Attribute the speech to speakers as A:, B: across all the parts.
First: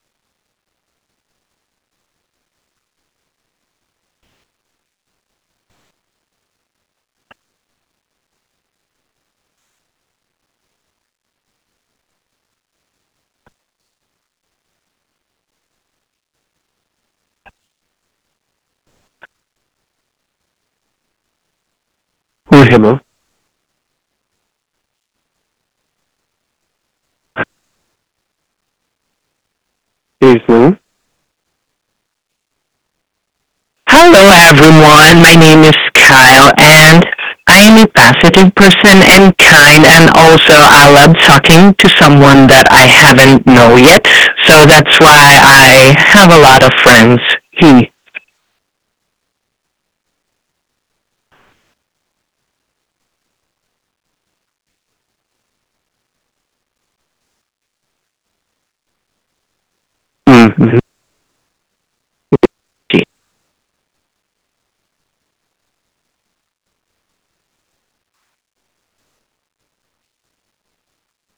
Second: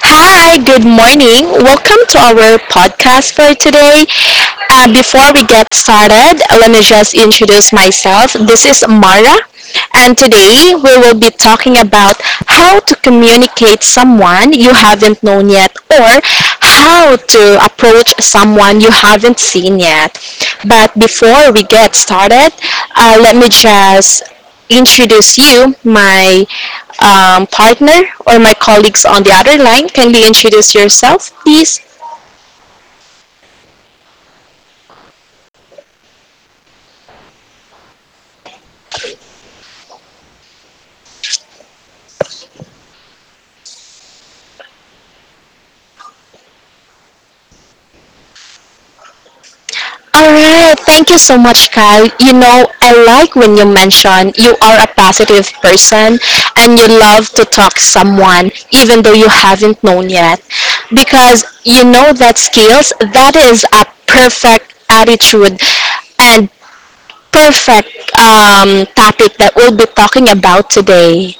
A: Hi, good morning. Welcome to our podcast for today. Before we get started, let me just introduce myself. This is Mara, and today we will be talking about how to communicate someone you haven't known yet, or how to approach someone you haven't seen yet. But before we get started,
B: Who's
A: let me just introduce you, my partner or my colleagues on the other line. Kindly
B: Is
A: introduce
B: Lou?
A: yourself, please.
B: Hello, everyone. My name is Kyle, and I am a positive person and kind, and also I love talking to someone that I haven't know yet. So that's why I have a lot of friends. He.
A: Alright, thank you so much, Kyle. You know, I like when you mention you are a positive person and you love to talk to someone even though you haven't known yet.
B: Mm-hmm.
A: Because you know that skills,
B: She.
A: that is a perfect attitude and perfect topic that we'll be talking about today.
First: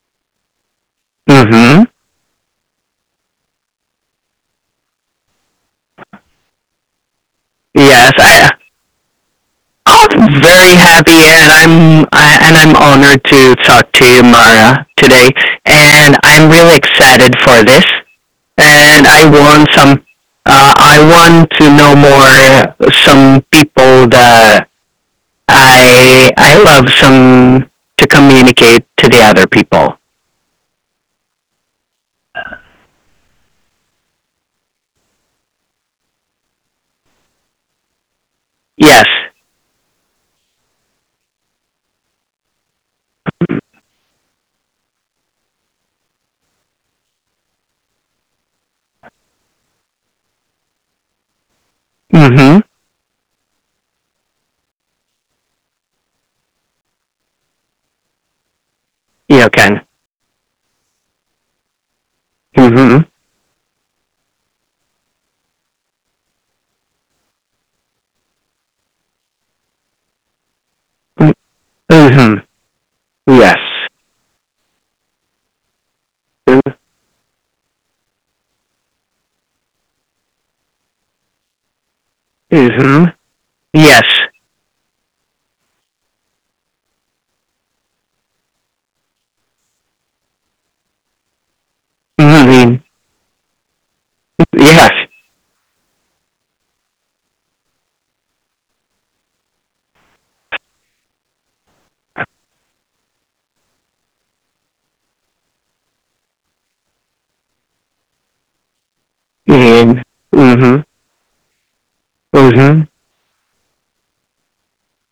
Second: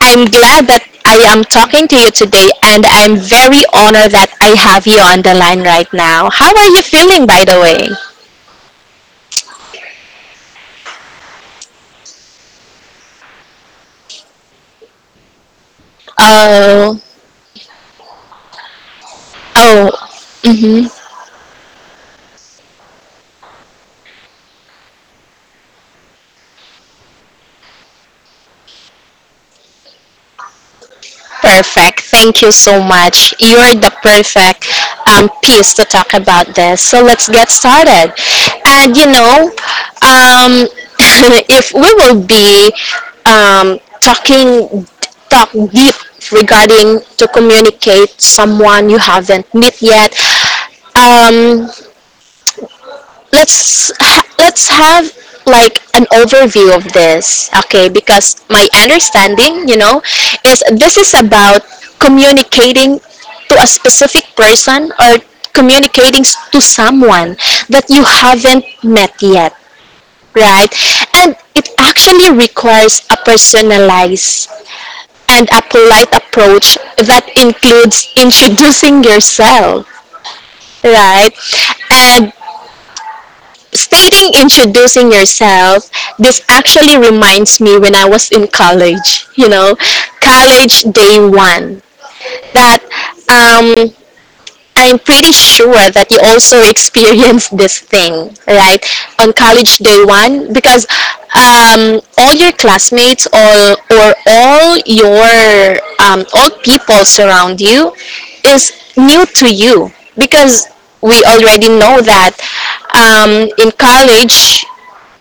A: I'm glad that I am
B: Mm-hmm.
A: talking to you today, and I'm very honored that I have you on the line right now. How are you feeling, by the way?
B: Yes, I. I'm very happy, and I'm honored to talk to you, Mara, today, and I'm really
A: Oh,
B: excited for this. And I want
A: oh,
B: some. Uh,
A: mm-hmm.
B: I want to know more some people that I love some to communicate to the other people.
A: Perfect. Thank you so much. You're the perfect piece to talk about this. So let's get started. And
B: Yes.
A: um, if we will be um, talking talk deep regarding to communicate someone you haven't met yet, um
B: Mm-hmm.
A: let's have like an overview of this, okay? Because my understanding
B: You can.
A: is, this is about communicating
B: Mm-hmm.
A: to a specific person, or communicating to someone that you haven't met yet, right? And it actually
B: Mm-hmm.
A: requires a
B: Yes.
A: personalized and a polite approach that includes introducing yourself, right? And
B: Mm-hmm.
A: stating,
B: Yes.
A: introducing yourself, this actually reminds me when I was in college. College day one, that
B: Mm-hmm.
A: um I'm pretty
B: Yes.
A: sure that you also experienced this thing, right? On college day one, because all your classmates, or all people surround you is new to you.
B: Mm-hmm.
A: Because
B: Mm-hmm.
A: we already know that in college,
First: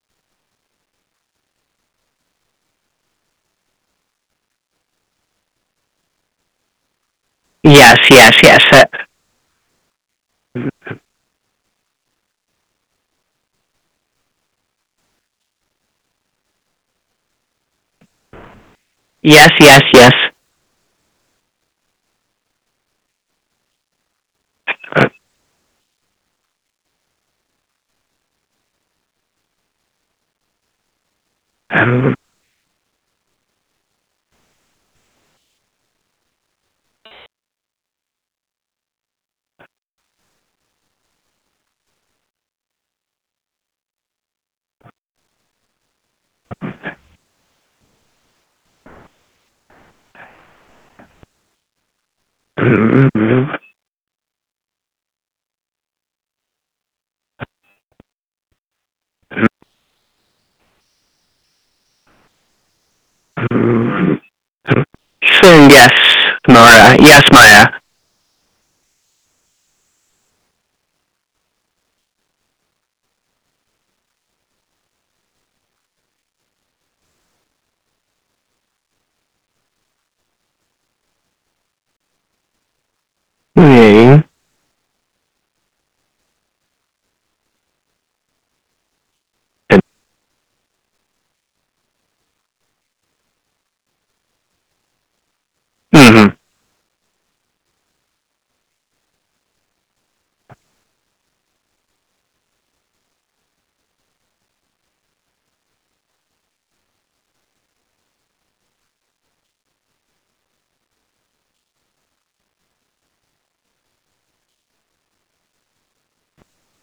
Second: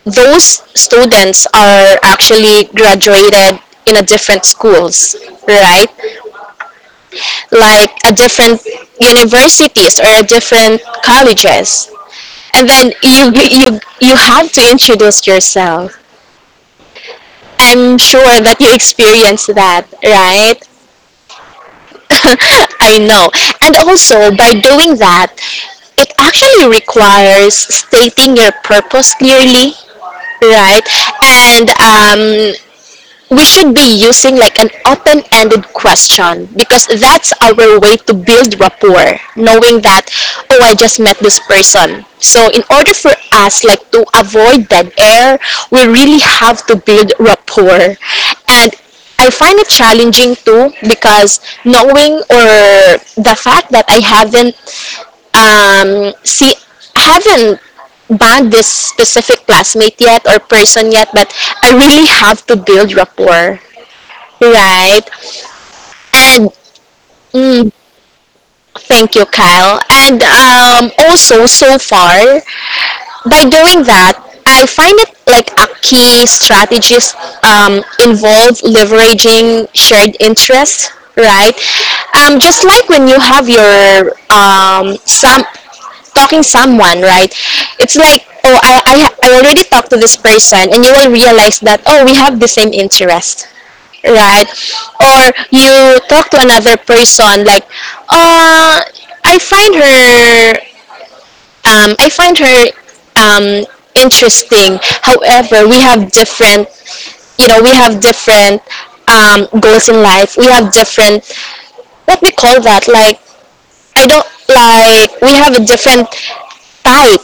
A: those students are actually graduated in a different schools, right? Like
B: Yes.
A: a
B: Yes.
A: different
B: Yes. Uh,
A: universities or a different colleges. And then you have to introduce yourself. I'm sure that you experienced
B: yes. Yes.
A: that,
B: Yes.
A: right? I know. And also by doing that, it actually requires stating your purpose clearly, right? And we should be using like an open-ended question, because that's our way to build rapport, knowing that, oh, I just met this person. So in order for us like to avoid dead air, we really have to build rapport. And I find it challenging too, because knowing, or the
B: Mm-hmm.
A: fact that I haven't see haven't bond this specific classmate yet, or person yet, but I really have to build rapport. Right.
B: Saying yes,
A: And
B: Mara. Yes, Maya.
A: mm, thank you, Kyle. And also, so far, by doing that, I find it like a key strategist involve leveraging shared interests, right? Just like when you have your
B: Mm-hmm.
A: some talking someone, right? It's like, oh, I already talked to this person, and you will realize that, oh, we have the same interest, right? Or you talk to
B: Mm-hmm.
A: another person, like, uh, I find her, um, I find her um, interesting. However, we have different goals in life. We have different, what we call that? Like, I don't. Like, we have a different type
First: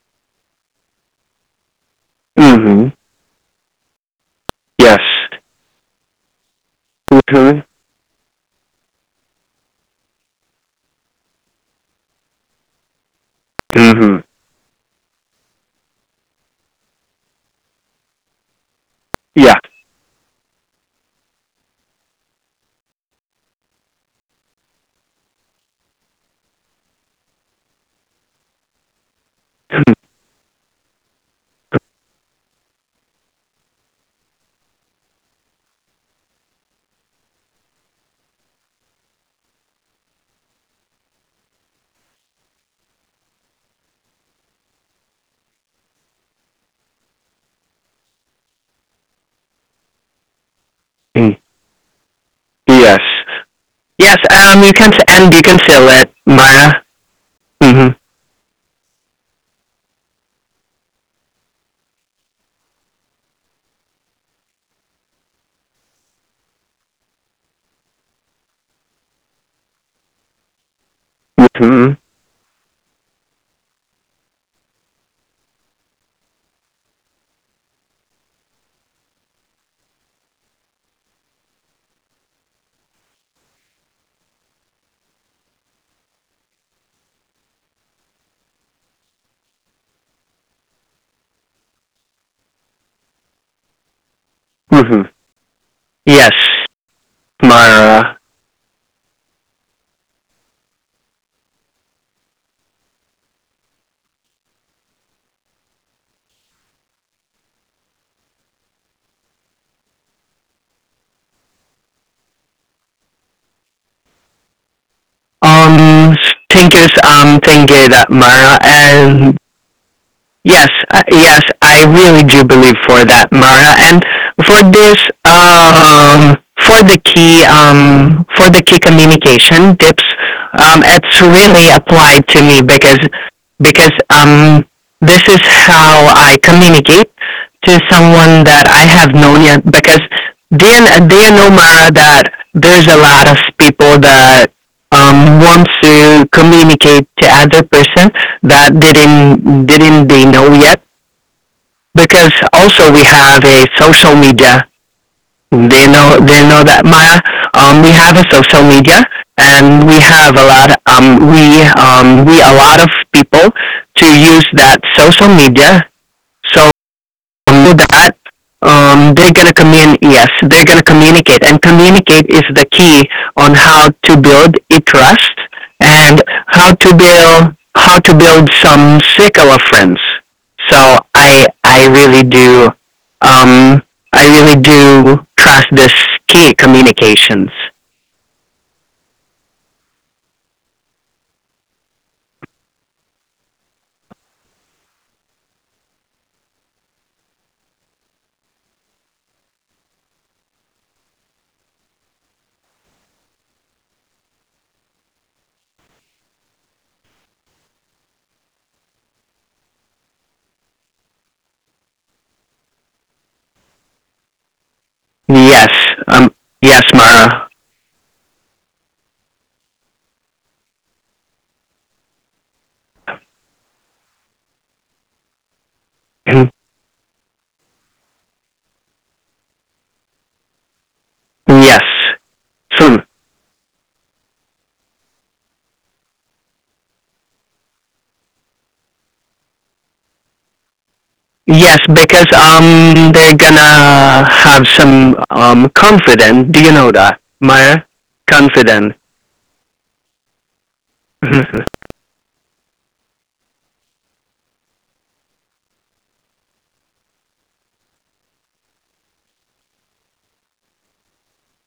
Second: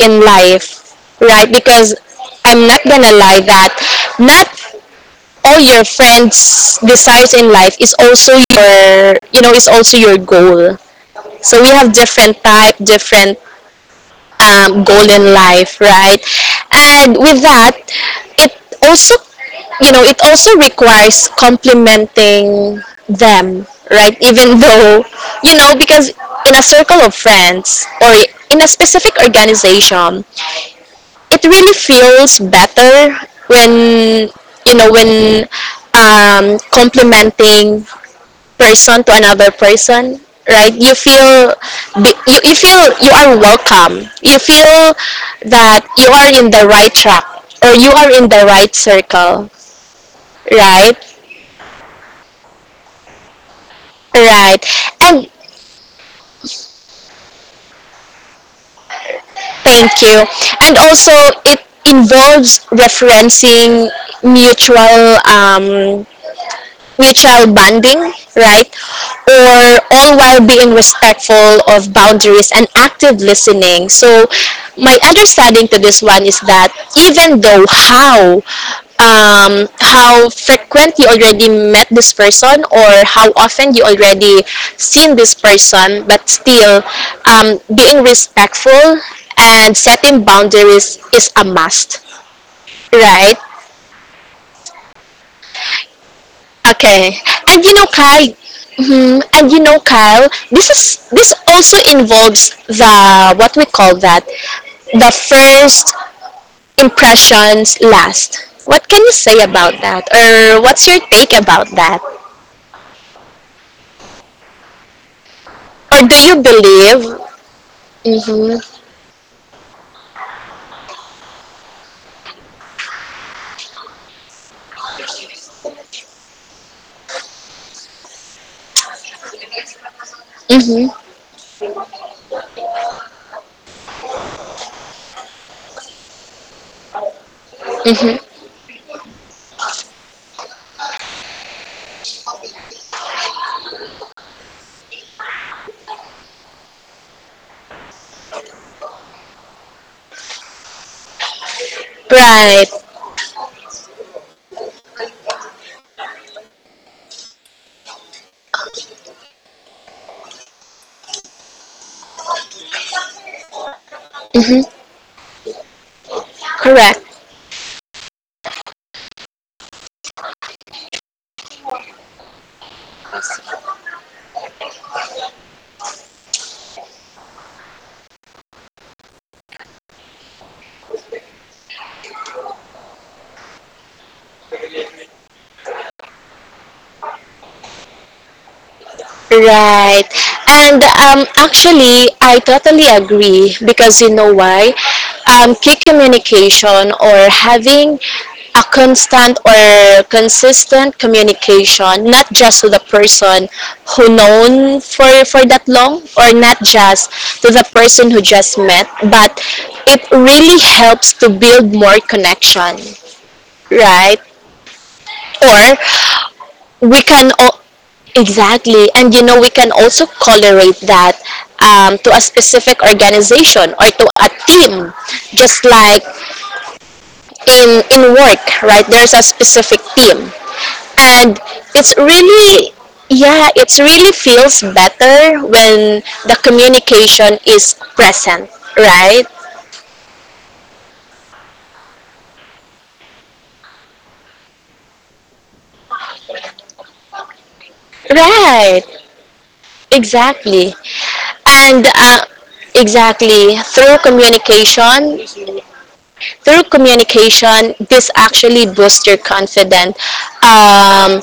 A: in life, right? Because I'm not
B: Mm-hmm.
A: gonna lie that not
B: Yes.
A: all your friends' desires
B: Mm-hmm.
A: in life is also your goal. So we have different type, different
B: Mm-hmm.
A: goal in life, right? And with that, it also,
B: Yeah.
A: it also requires complementing them, right? Even though, because in a circle of friends, or in a specific organization, it really feels better when, you know when complimenting person to another person, right? You feel you are welcome, you feel that you are in the right track, or you are in the right circle, right?
B: Mm. Yes. Yes, um,
A: Right.
B: you can, and
A: And
B: you can seal it, Mara. Mm-hmm.
A: thank you. And also, it involves referencing mutual, mutual bonding, right? Or all while being respectful
B: Mm-hmm.
A: of boundaries and active listening. So, my understanding to this one is that, even though how frequent you already met this person, or how often you already seen this person, but still being respectful and setting boundaries is a must, right?
B: Mm-hmm. Yes,
A: Okay. And you
B: Mara.
A: know, Kyle, this is this also involves the, what we call that, the first impressions last. What can you say about that, or what's your take about that,
B: Um,
A: or do you
B: think it's,
A: believe?
B: thinking that Mara
A: Mm-hmm.
B: and Yes, I really do believe for that, Mara. And for this, um, for the key, for the key communication tips, it's
A: Mm-hmm.
B: really applied to me because this is how I communicate to someone that I have known yet. Because do you know, Mara, that there's a lot of people that wants to communicate to other person that didn't they know yet? Because also we
A: Right.
B: have a social media. They know that Maya. We have a social media, and we have a lot. Of. We we a lot of people to use that social media. So
A: Correct.
B: that they're going to communicate. Yes, they're going to communicate, and communicate is the key on how to build a trust and how to build some circle of friends. So I really do um, I really do trust this key communications.
A: Right. And actually, I totally agree, because you know why? Key communication, or having a constant or consistent communication, not just to the person who known for that long, or not just to the person who just met, but it really helps to build more connection, right?
B: Yes,
A: Or
B: um, yes, Mara.
A: we can o- exactly. And we can also colorate that to a specific organization or to a team, just like in work, right? There's a specific team,
B: Yes.
A: and it's
B: Soon.
A: really yeah, it's really feels better when the communication is present, right?
B: Yes, because they're gonna have some confidence. Do you know that, Maya? Confident.
A: Right. Exactly.
B: Mhm.
A: And exactly, through communication, this actually boosts your confidence, um,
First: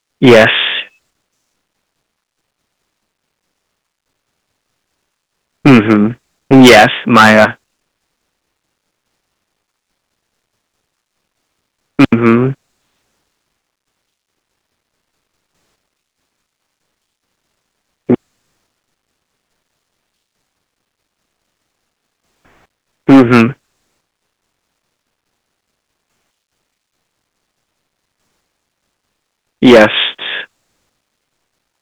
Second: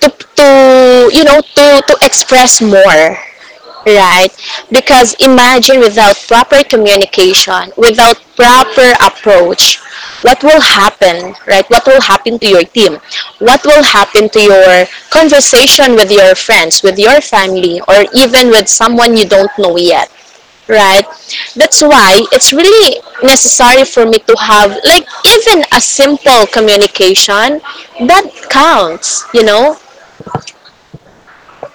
A: to,
B: Yes.
A: to you know to express more, right? Because imagine, without
B: Mhm.
A: proper
B: Yes, Maya.
A: communication, without proper approach, what will happen, right? What will happen to
B: Mhm.
A: your team? What will happen to your conversation with your friends, with your family, or even with someone you don't know yet? Right? That's why it's really
B: Mhm.
A: necessary for me to have like even a simple communication that counts, you know?
B: Yes.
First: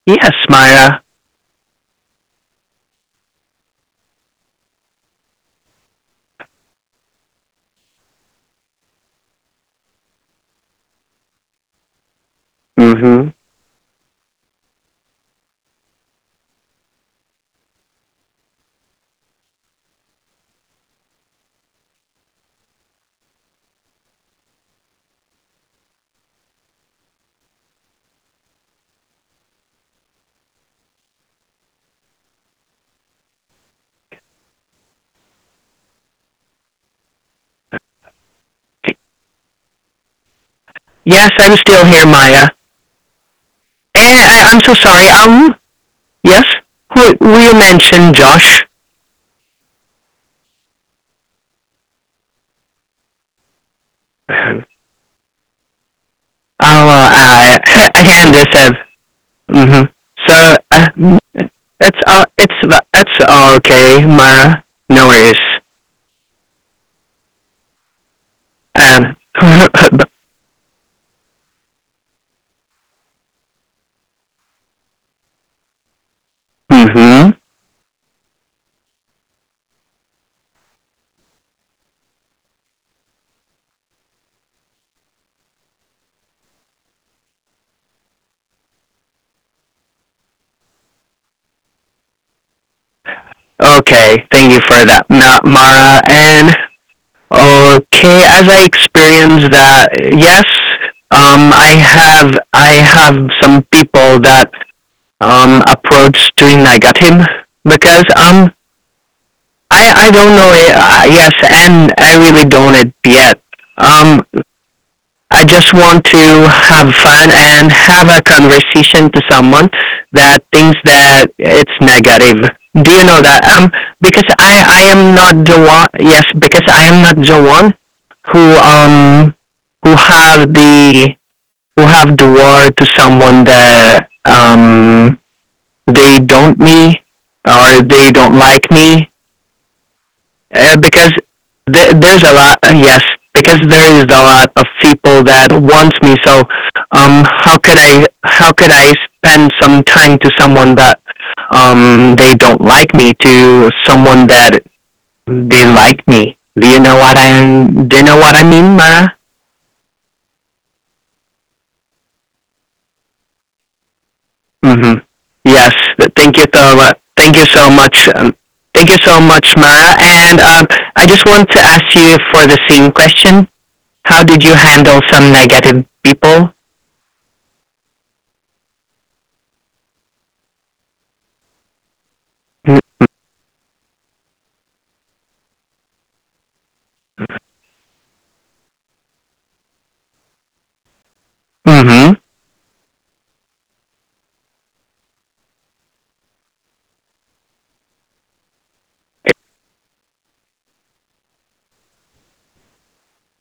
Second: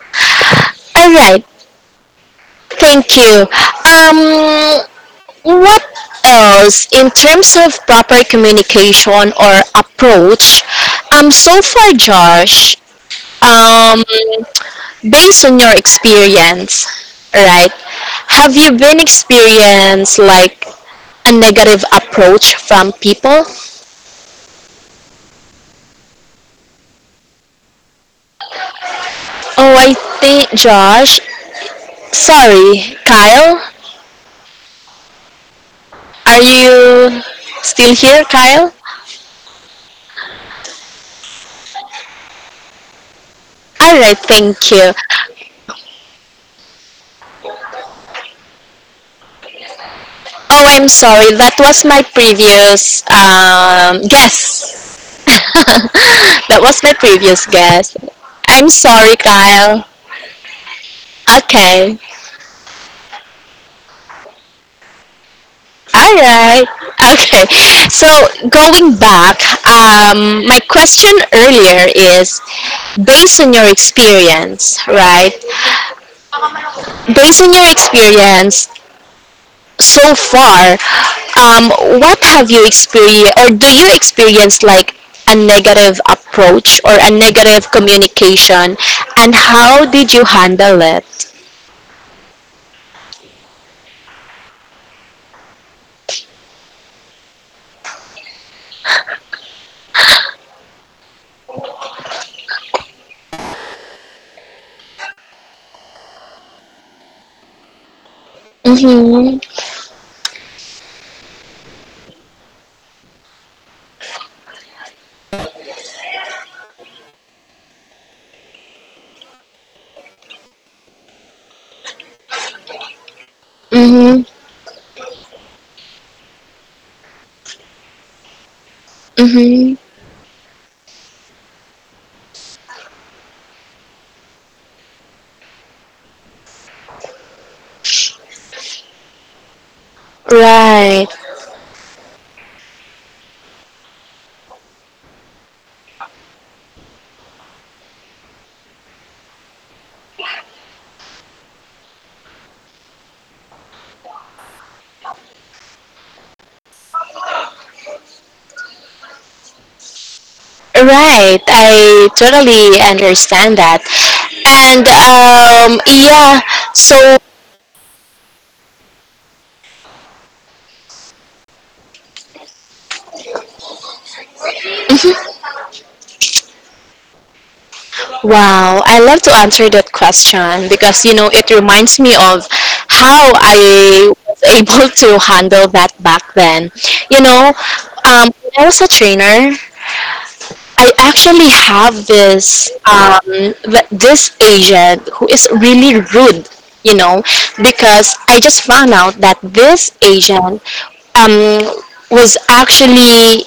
B: Yes, Maya.
A: All right, thank you. Um, what else in terms of proper communication or approach? So far, Josh,
B: Mhm.
A: um, based on your experience, right? Have you been experienced like a negative approach from people? Oh, I think Josh. Sorry, Kyle. Are you still here, Kyle?
B: Yes, I'm still here, Maya.
A: All right,
B: I'm so
A: thank you.
B: sorry. Yes. Who you mentioned, Josh?
A: Oh, I'm sorry. That was my previous guess. That was my
B: Oh,
A: previous guess.
B: I
A: I'm
B: understand.
A: sorry, Kyle.
B: Mm-hmm. So
A: Okay.
B: it's all it's okay, Mara. No worries.
A: All right. Okay. So going
B: And
A: back, my question earlier is, based on your experience, right? Based
B: mm-hmm.
A: on your experience, so far, um, what have you experienced, or do you experience like a negative approach or a negative communication, and how did you handle it?
B: Okay. Thank you for that, Mara. And okay, as I experience that, yes. I have some people that approached during I got him because
A: Mhm.
B: I don't know it, yes, and I really don't it yet um I just want to have fun and have a conversation to someone that thinks that it's negative. Do you know that?
A: Mhm.
B: Because I am not the one. Yes, because I am not the one who
A: Mhm.
B: who have the who have the war to someone that they don't me or they don't like me
A: Right.
B: because there's a lot, yes, because there is a lot of people that wants me. So, how could I spend some time to someone that, they don't like me to someone that they like me? Do you know what I, do you know what I mean, Mara?
A: Right. I totally understand that, and
B: Mm-hmm. Yes.
A: yeah.
B: Thank you so
A: So,
B: much. Thank you so much. Thank you so much, Mara. And I just want to ask you for the same question. How did you handle some negative people?
A: wow, I love to answer that question, because it reminds me of how I was able to handle that back then. You know, when I was a trainer, I actually have
B: Mm-hmm.
A: this agent who is really rude. You know, because I just found out that this agent um, was actually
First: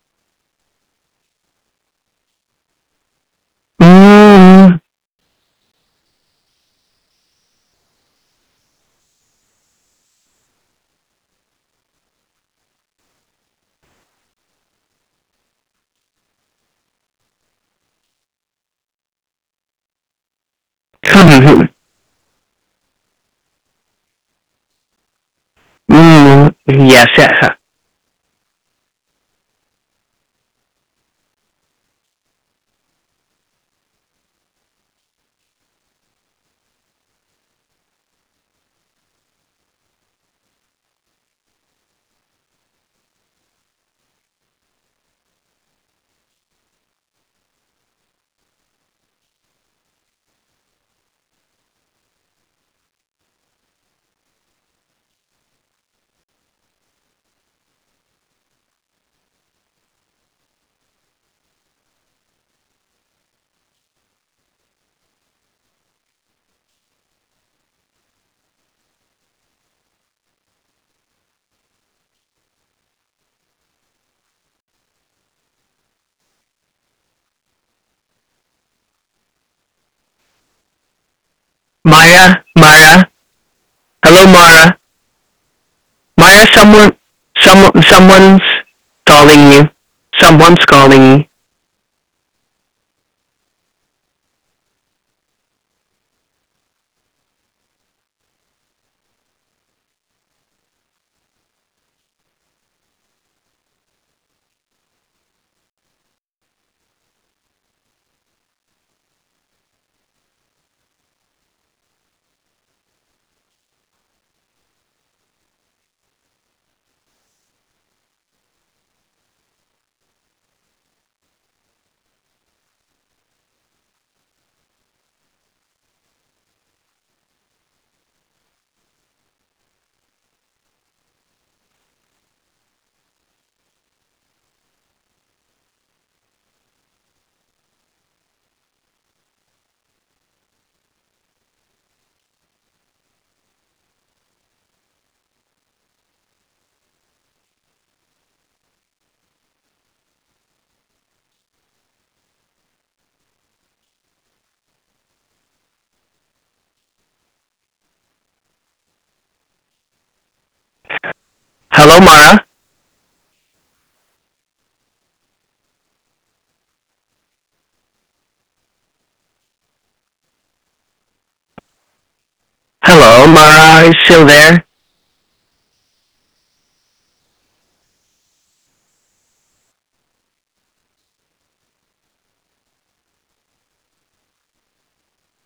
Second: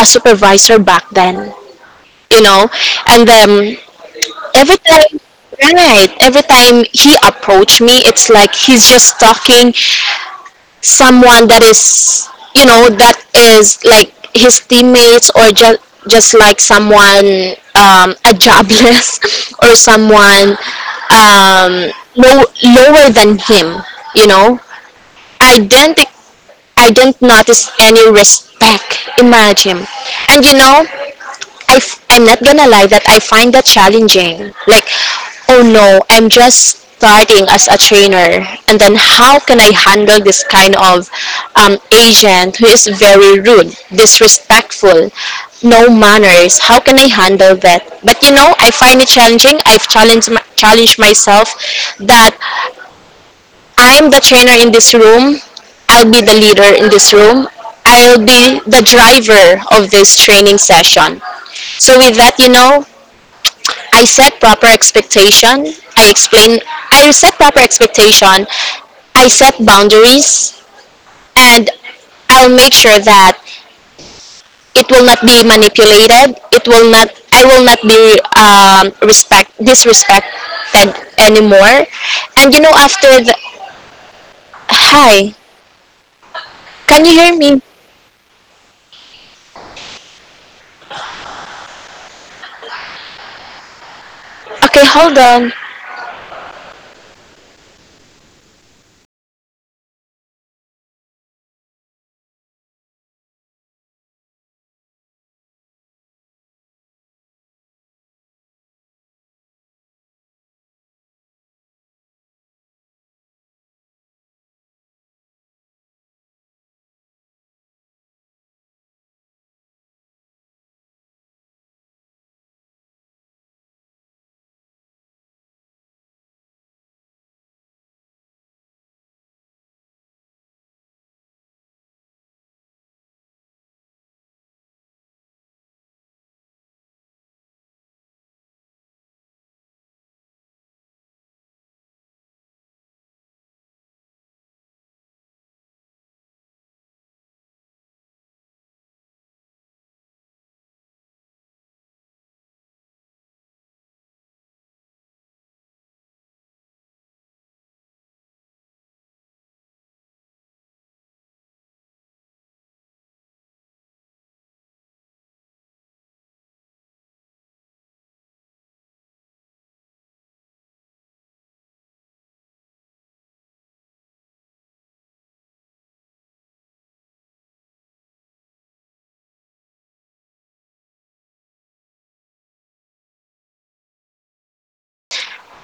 A: a supervisor back then. You know, and then
B: Mm-hmm.
A: every time right every time he approached me, it's like he's just talking someone that is, that is like his teammates, or just like someone, a jobless, or someone, lower than him. You know I didn't
B: Mm,
A: I
B: yes,
A: didn't
B: yes.
A: notice any respect, imagine. And I'm not gonna lie that I find that challenging. Like, oh no, I'm just starting as a trainer, and then how can I handle this kind of, agent who is very rude, disrespectful, no manners? How can I handle that? But you know, I find it challenging. I've challenged challenged myself that I'm the trainer in this room. I'll be the leader in this room. I'll be the driver of this training session. So with that, you know, I set proper expectation. I set proper expectation. I set boundaries, and I'll make sure that it will not be manipulated. It will not, I will not be, disrespected anymore. And
B: Mara,
A: you know, after
B: Mara.
A: the,
B: Hello, Mara.
A: hi,
B: Mara,
A: can
B: someone,
A: you hear me?
B: someone, someone's calling you. Someone's calling you.
A: Okay, hold on.
B: Hello, Mara. Hello, Mara. Are you still there?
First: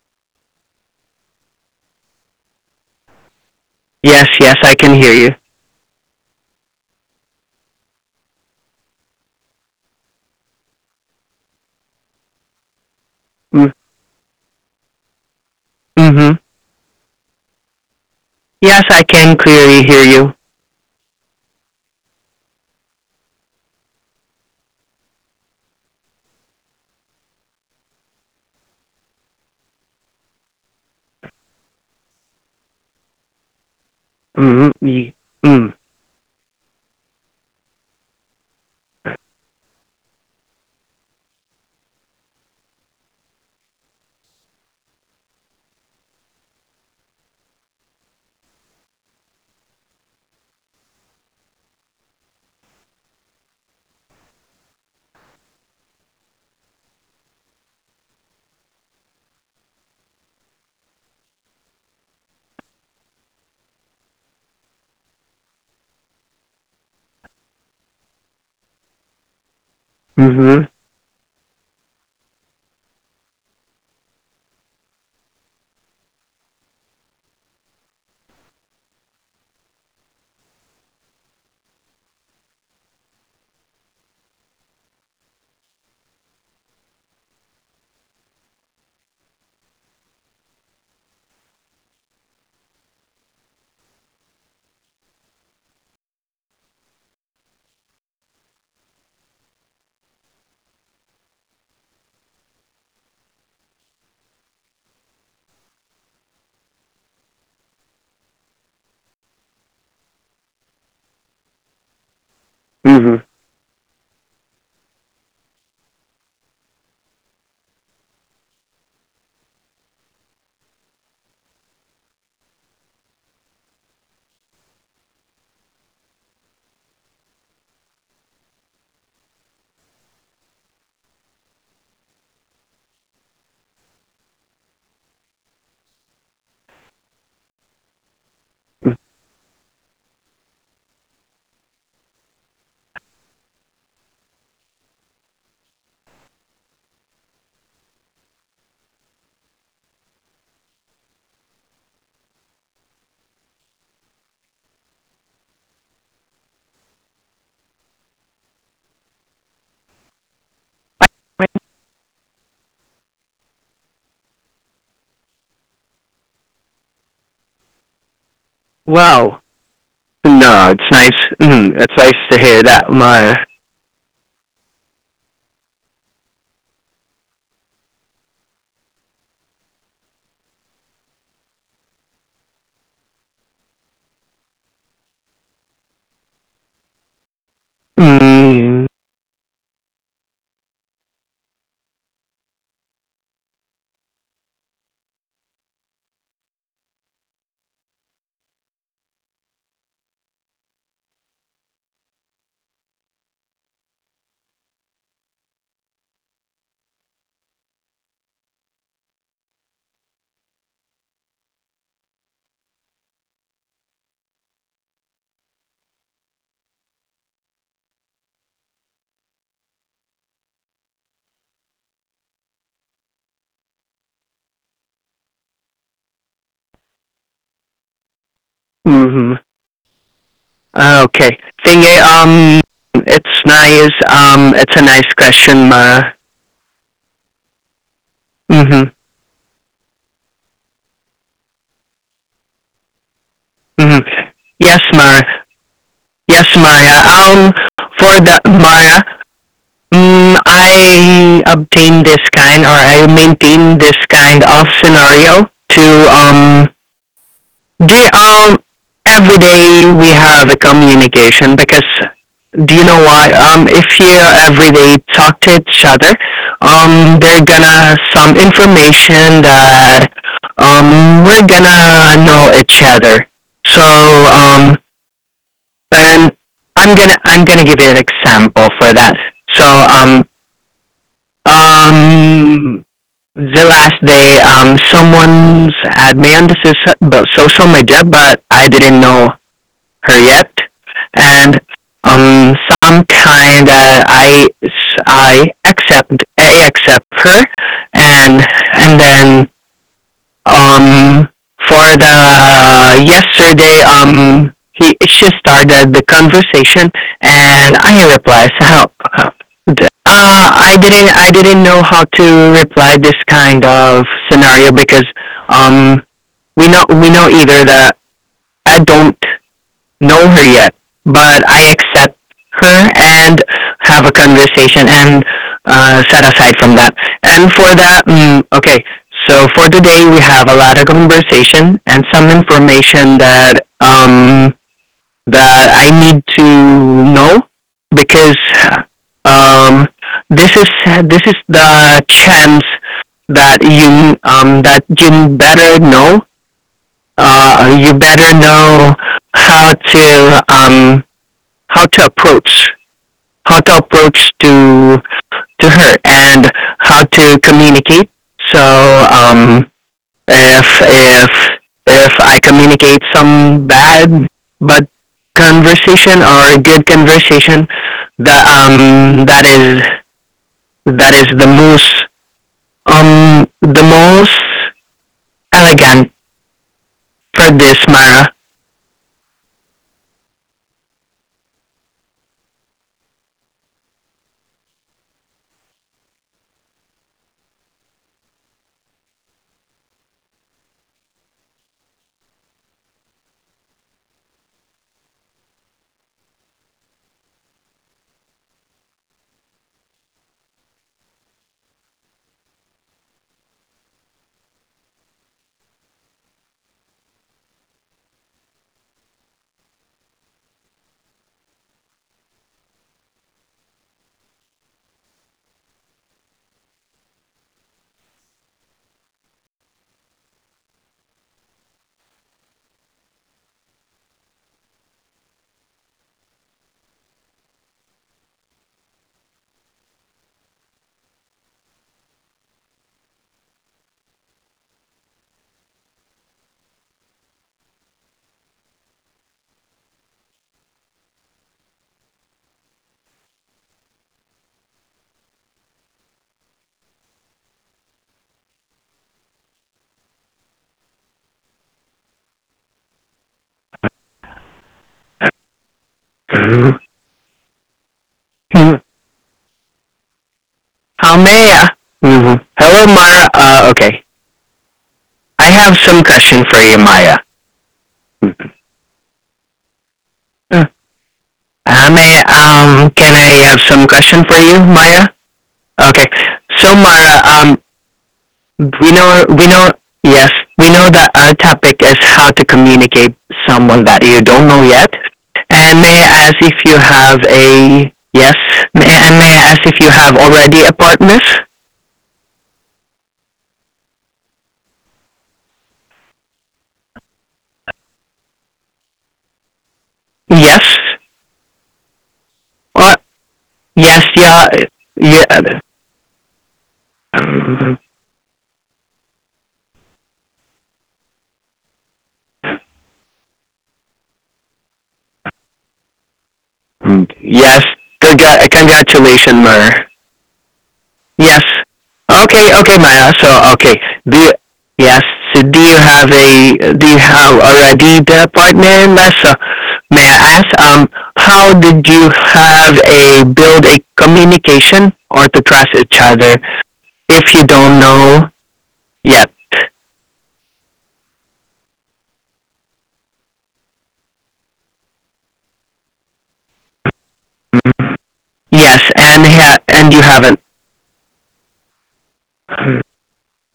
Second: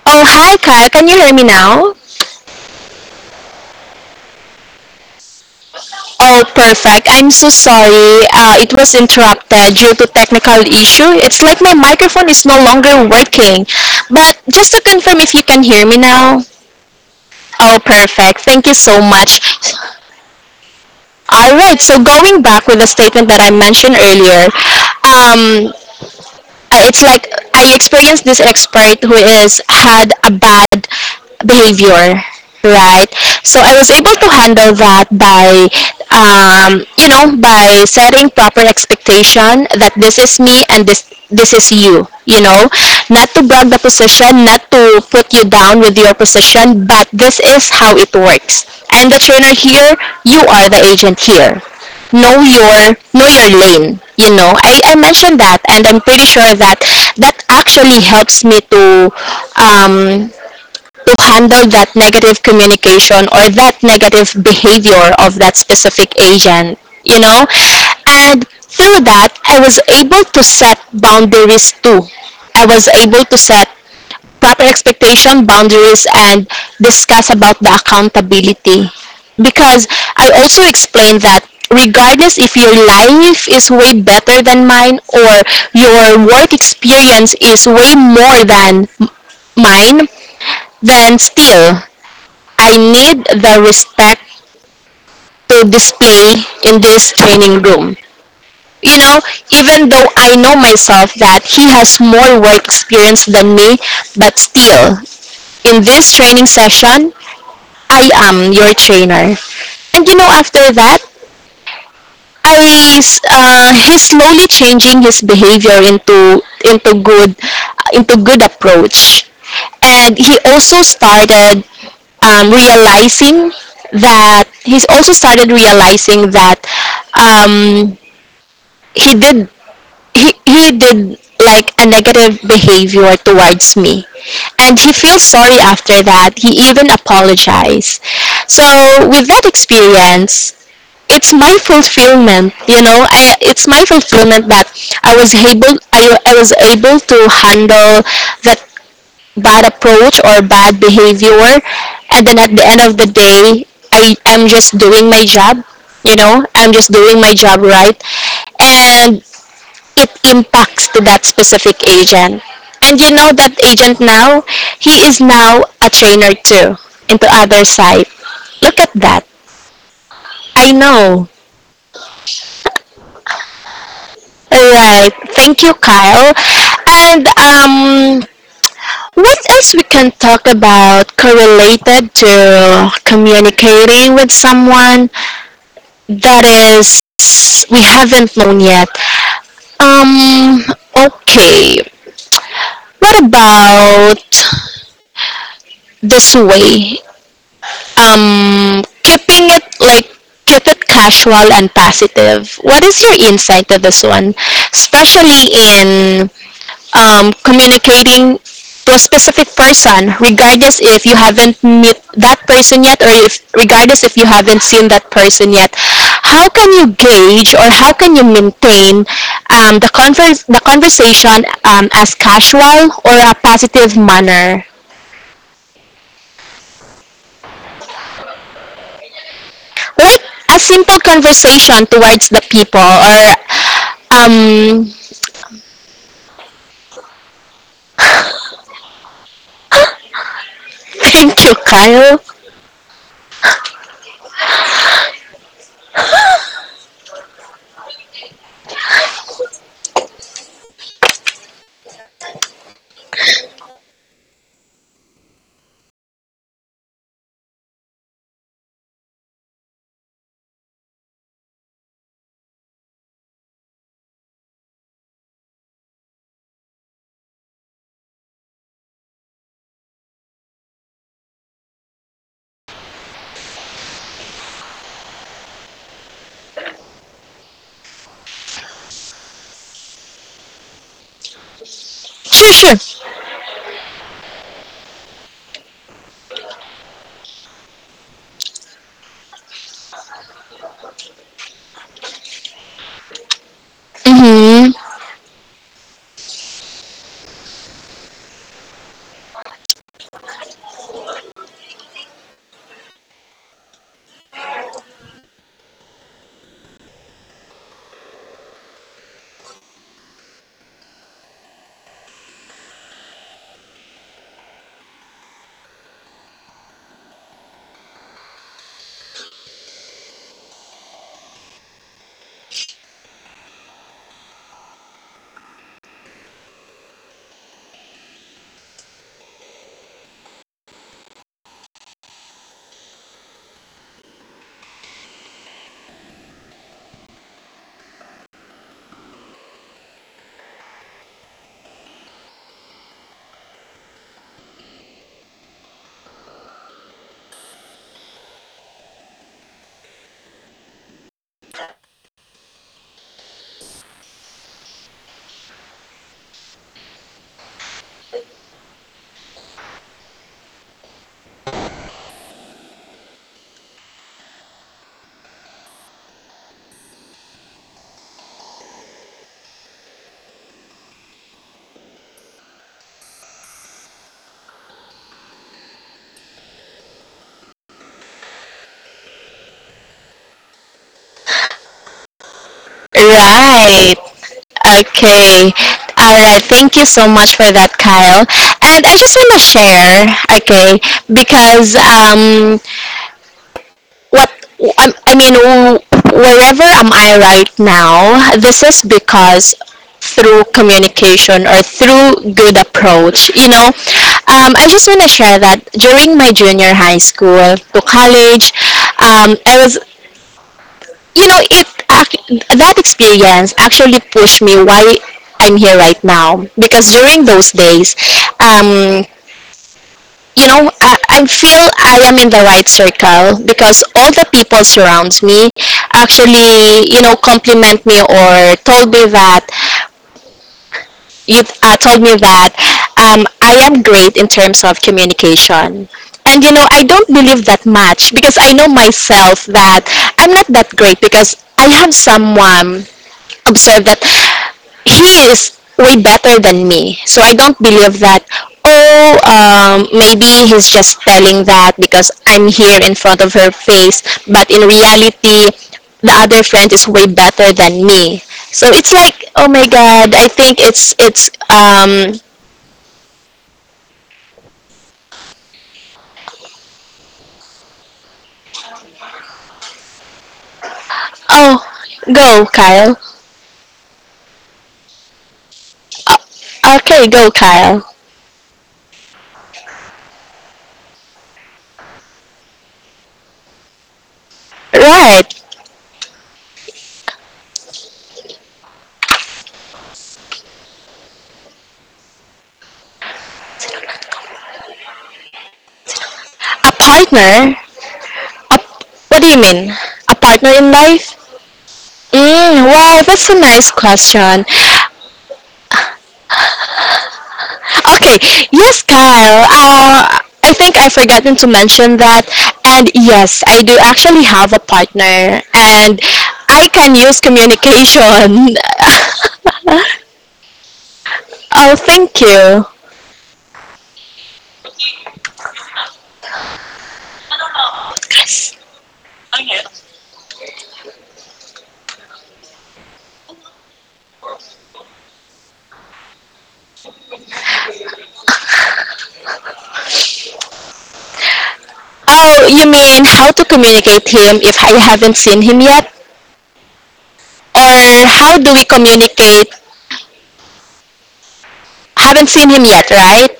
A: Oh, hi, Kyle. Can you hear me now?
B: Yes, yes, I can hear you.
A: Oh, perfect. I'm so sorry. It was interrupted due to technical issue. It's like my microphone is no longer
B: Mm.
A: working. But just to confirm if you can hear me
B: Mm-hmm.
A: now. Oh, perfect. Thank you
B: Yes, I
A: so
B: can clearly
A: much.
B: hear you.
A: All right. So going back with the statement that I mentioned earlier, um, it's like I experienced this expert who is had a bad behavior, right? So I was able to handle
B: Mm-hmm.
A: that
B: Mm-hmm.
A: by, by setting proper expectation, that this is me and this is you. You know Not to brag the position, not to put you down with your position, but this is how it works. I'm the trainer here, you are the agent here. Know your lane. I mentioned that, and I'm pretty sure that that actually helps me to um would handle that negative communication, or that negative behavior of that specific agent, you know? And through that, I was able to
B: Mm-hmm.
A: set boundaries too. I was able to set proper expectation, boundaries, and discuss about the accountability. Because I also explained that regardless if your life is way better than mine or your work experience is way more than mine, then still I need the respect to display in this training room. You know, even though I know myself that he has more work experience than me, but still, in this training session, I am your trainer. And you know, after that,
B: Mm-hmm.
A: Aris, he's slowly changing his behavior into good into good approach, and he also started realizing that he's also started realizing that um, he did he did like a negative behavior towards me, and he feels sorry after that. He even apologized. So with that experience, it's my fulfillment. It's my fulfillment that I was able to handle that bad approach or bad behavior. And then at the end of the day, I am just doing my job. You know, I'm just doing my job, right? And it impacts to that specific agent. And you know that agent now, he is now a trainer too, into other site. Look at
B: Wow.
A: that.
B: No, it's
A: I
B: nice.
A: know.
B: Mm, it's nice to hear that, Maya.
A: Alright, thank you, Kyle. And what else we can talk about correlated to communicating with someone that is we haven't known
B: Mm.
A: yet? Um, okay. What about this way? Keeping it like keep it casual and positive. What is your insight to this one, especially in communicating to a specific person, regardless if you haven't met that person yet, or if regardless if you haven't seen that person yet, how can you gauge or how can you maintain the conversation as casual or a positive manner, like a simple
B: Mm-hmm.
A: conversation towards the people, or
B: Okay. Thing is,
A: um,
B: um, it's nice. It's a nice question, Maya. Mm-hmm.
A: thank you, Kyle.
B: Mm-hmm. Yes, Maya. Yes, Maya. For the Maya, mm, I obtain this kind or I maintain this kind of scenario to do every day we have a communication because do you know why? If you every day talk to each other, they're gonna some information that we're gonna know each other. So um, and I'm gonna give you an example for that. So um
A: Sure, sure.
B: um the last day someone's had me on the soc- but social media, but I didn't know her yet, and um,
A: Mm-hmm.
B: sometime that I I accept her, and and then um for the yesterday he she started the conversation and I replied so how uh, I didn't know how to reply this kind of scenario because um we know either that I don't know her yet, but I accept her and have a conversation and set aside from that. And for that, mm, okay, so for today we have a lot of conversation and some information that that I need to know because um, this is this is the chance that you better know. You better know how to how to approach how to approach to her and how to communicate. So um, if if if I communicate some bad but conversation or good conversation, that that is the most um elegant for this Mara.
A: Right. Okay. All right. Thank you so much for that, Kyle. And I just want to share, okay, because what I mean, wherever am I right now, this is because through communication or through good approach, you know. I just want to share that during my junior high school to college, I was you know it that experience actually pushed me why I'm here right now, because during those days um you know I feel I am in the right circle because all the people surrounds me actually, you know, compliment me or told me that you told me that I am great in terms of communication. And you know I don't believe that much because I know myself that I'm not that great, because I have someone observe that he is way better than me. So I don't believe that. Oh, maybe he's just telling that because I'm here in front of her face. But in reality, the other friend
B: Mm-hmm.
A: is way better than me. So it's like, oh my god, I think it's,
B: How
A: it's,
B: may I?
A: um,
B: Mm-hmm. Hello, Mara. Okay, I have some question for you, Maya.
A: oh, go, Kyle.
B: Can I have some question for you, Maya? Okay. So,
A: Okay,
B: Maya,
A: go, Kyle.
B: we know, yes, we know that our topic is how to communicate someone that you don't know yet.
A: Right.
B: And may I ask if you have a, yes, may I ask if you have already a partner?
A: A partner? A, what do you mean? A partner in
B: Yes.
A: life? Mm,
B: Or,
A: wow, that's a nice
B: yes,
A: question.
B: yeah, um,
A: Okay. Yes, Kyle. I think I forgotten to mention that. And yes, I do actually have a partner, and I can use
B: yes.
A: communication.
B: Congratulations, Maya. Yes.
A: oh, thank
B: Okay,
A: you.
B: okay, Maya. So, okay. Do you, yes. So, do you have a do you have already the partner? Massa? May I ask? How did you have a build a communication or to trust each other if you don't know yet?
A: Oh, you mean how to communicate him if I haven't seen him yet? Or how do we
B: Yes, and ha-
A: communicate?
B: and you haven't.
A: Haven't seen him yet, right?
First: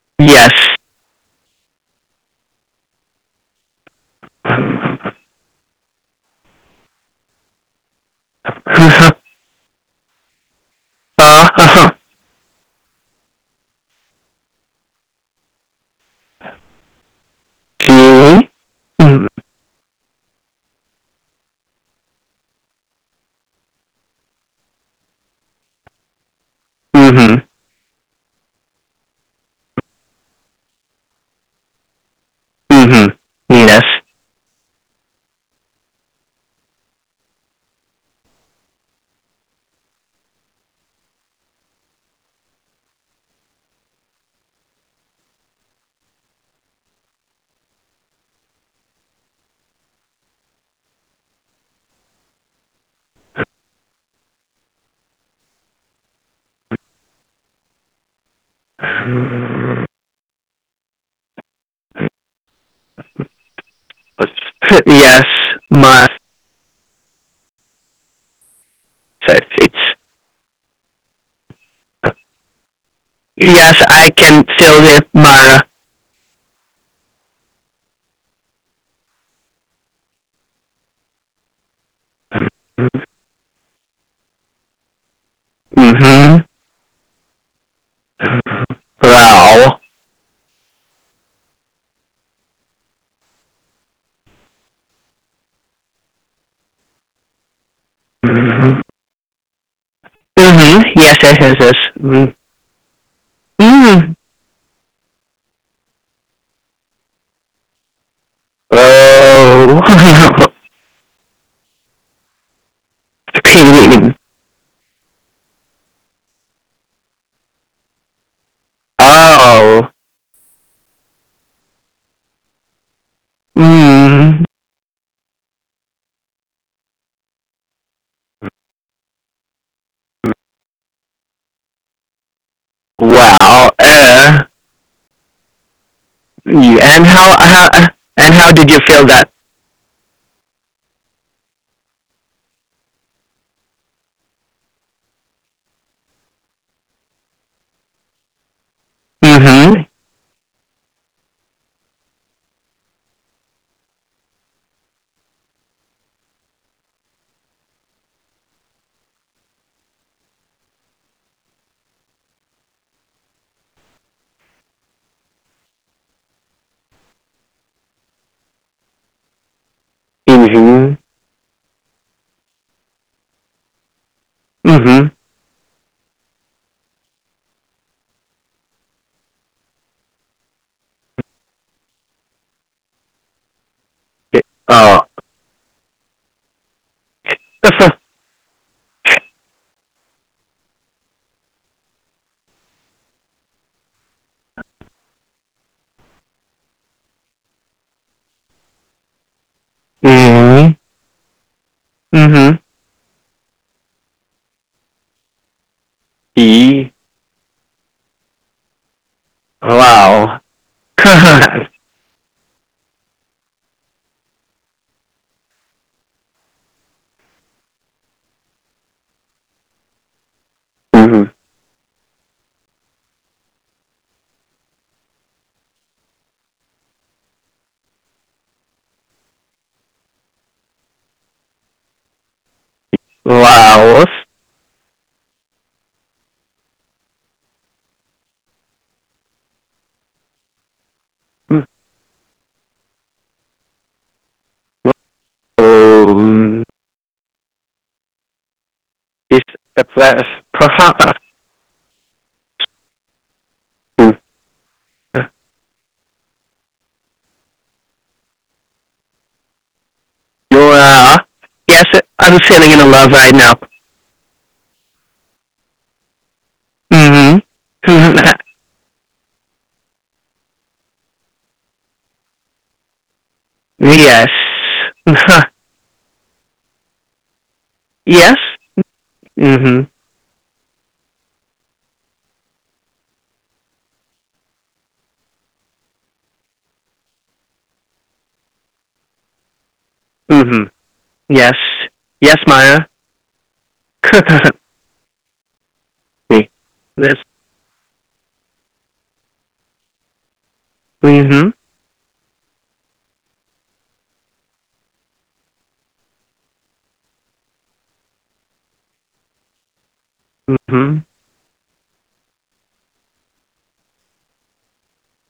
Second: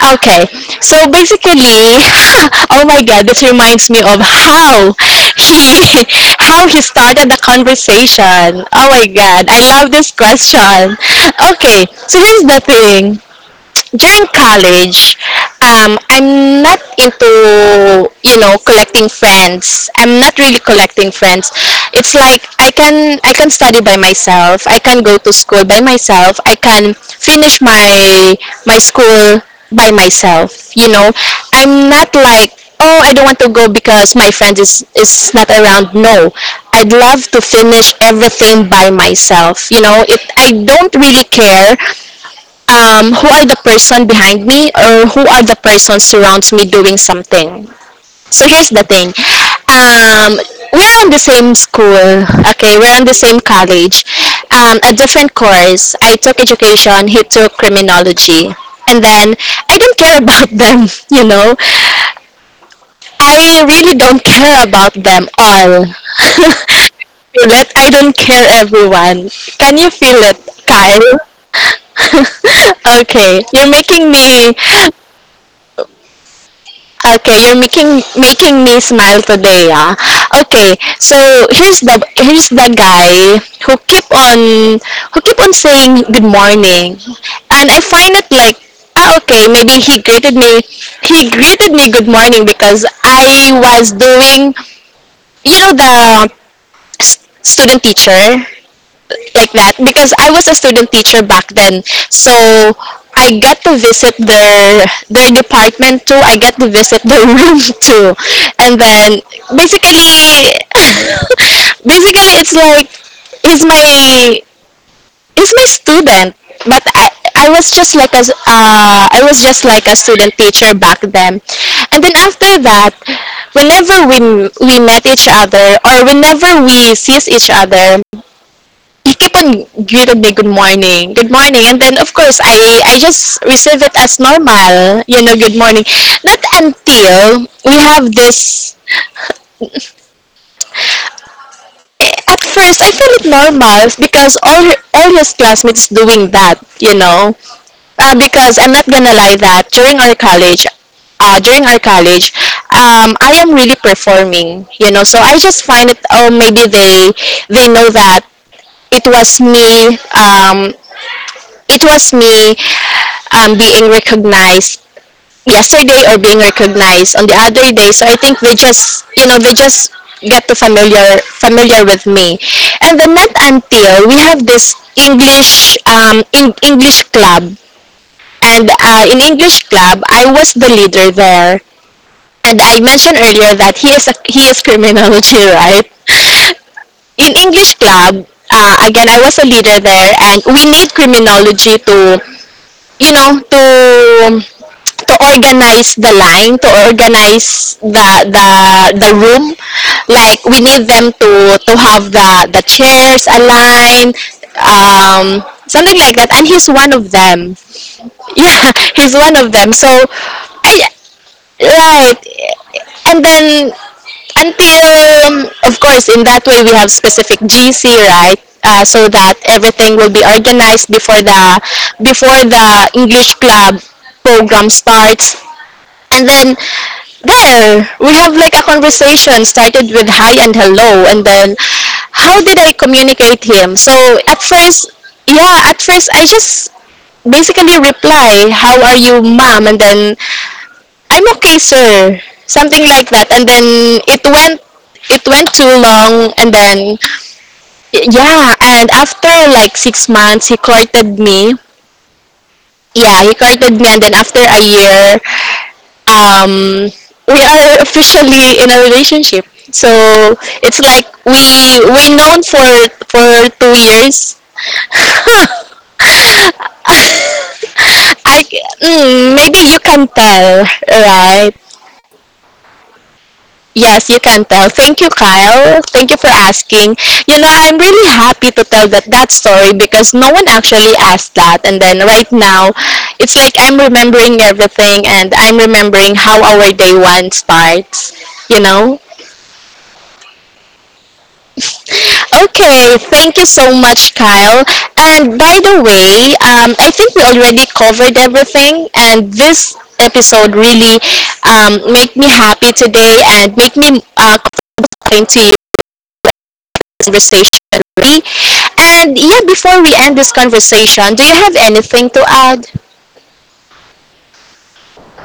A: Okay,
B: Yes.
A: so basically, oh my god, this reminds me of how he how he started the conversation. Oh my god, I love this question. Okay,
B: Uh
A: so here's the thing, during college, I'm not into, you
B: okay.
A: know, collecting
B: Mm-hmm.
A: friends. I'm not really collecting friends. It's like I can study by myself. I can go to school by myself. I can
B: Mm-hmm.
A: finish my my school by myself. You know, I'm not like, oh I
B: Mm-hmm.
A: don't want to go
B: Yes.
A: because my friend is not around. No, I'd love to finish everything by myself. You know, it I don't really care who are the person behind me or who are the person surrounds me doing something. So here's the thing. Um, we're in the same school, okay? We're in the same college. A different course. I took education, he took criminology. And then I don't care about them, you know? I really don't care about
B: Yes,
A: them all.
B: my.
A: feel it? I don't care
B: So
A: everyone.
B: it's
A: Can you feel it, Kyle? okay,
B: yes,
A: you're
B: I
A: making
B: can feel
A: me.
B: the Mara.
A: Okay, you're making me smile today, ah. Okay, so here's the guy who keep on saying
B: Mm-hmm.
A: good morning, and I find it like ah, okay,
B: Wow.
A: maybe he greeted me, he greeted me good morning because I was doing you know the student teacher,
B: Mm-hmm.
A: like that, because I was a
B: Mm-hmm.
A: student
B: Yes,
A: teacher
B: yes, yes,
A: back then.
B: yes.
A: So I get to
B: Mm-hmm.
A: visit their department too. I get to visit their room too. And then basically basically it's like he's my he's my student, but I was just like a
B: Oh.
A: I was just
B: oh.
A: like a student teacher back then. And then after that, whenever
B: Mm.
A: we met each other or whenever we sees each other, you keep on greeted me good morning good morning, and then of course i just
B: Wow.
A: receive it as normal, you know, good morning. Not
B: Yeah, and how?
A: until
B: How? uh,
A: we have
B: And how did you
A: this,
B: feel that?
A: at first I feel it normal because all his classmates doing that, you know. Because I'm not gonna lie that
B: Mm-hmm.
A: during our college, uh, during our college, I am really performing, you know. So I just find it. Oh, maybe they know that it was me. It was me being recognized yesterday, or being recognized on the other day. So I think they just, you know, they just get to
B: Mm-hmm.
A: familiar with me. And then not until we have this
B: Mm-hmm.
A: English in English club. And in English club, I was the leader there. And I mentioned earlier that
B: Yeah.
A: he is
B: Oh.
A: criminology, right? In English club, again, I was a leader there, and we need criminology to you know to organize the line, to organize the room. Like we
B: mm-hmm.
A: need them to have
B: Mm-hmm.
A: the chairs aligned, something like that. And he's
B: E.
A: one of them. Yeah, he's one of them. So,
B: Wow.
A: I, right. And then until of course in that way we have specific GC, right. So that everything will be organized
B: mm-hmm.
A: before the English club program starts. And then there we have like a conversation started with hi and hello, and then how did I communicate him? So
B: Laos,
A: at first, yeah, at first I just basically reply how are you ma'am, and then I'm okay sir, something like that, and then it went too long,
B: um,
A: and then yeah, and
B: is
A: after
B: a
A: like six
B: place,
A: months he
B: perhaps,
A: courted me, yeah he courted me, and
B: you're,
A: then after a year, um, we are officially in a relationship. So it's like
B: uh, yes,
A: we're known
B: I'm sitting in a love
A: for
B: right now.
A: 2 years.
B: Mm-hmm.
A: I mm, maybe you can tell, right? Yes, you
B: yes.
A: can tell. Thank you, Kyle. Thank you for asking. You know, I'm really
B: yes.
A: happy to tell that that story
B: Mm-hmm.
A: because no one actually asked that. And then right now, it's like I'm remembering everything and I'm remembering how our day one starts. You know,
B: Mm-hmm. Yes. Yes, Maya.
A: okay, thank you so much, Kyle. And by the way,
B: Me.
A: I
B: This.
A: think we already covered everything, and this episode really
B: Mm-hmm.
A: made me happy today and make me confident to you this conversation. Already. And yeah, before we end this
B: Mm-hmm.
A: conversation, do you have anything to add?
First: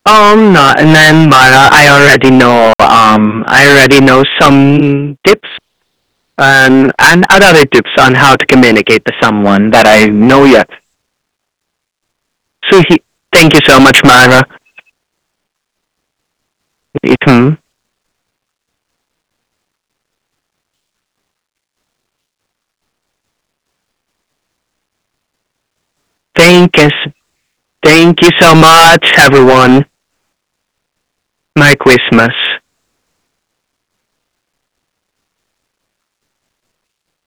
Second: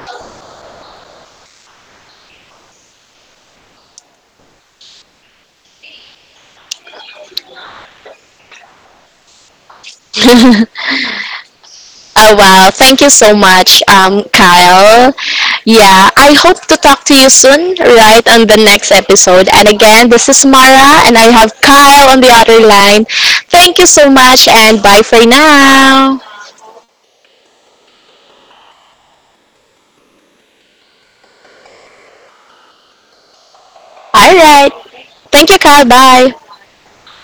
B: No, and then Mara, I already know, I already know some tips and other tips on how to communicate to someone that I know yet.
A: Oh wow,
B: So he,
A: thank you so
B: thank you so
A: much,
B: much, Myra.
A: Kyle. Yeah, I hope to talk to you
B: Mhm.
A: soon, right, on the next episode. And again, this is Mara, and I have Kyle on the other line. Thank you so much, and bye for now.
B: Thank you, thank you so much, everyone. Merry Christmas.
A: All right. Thank you, Kyle. Bye.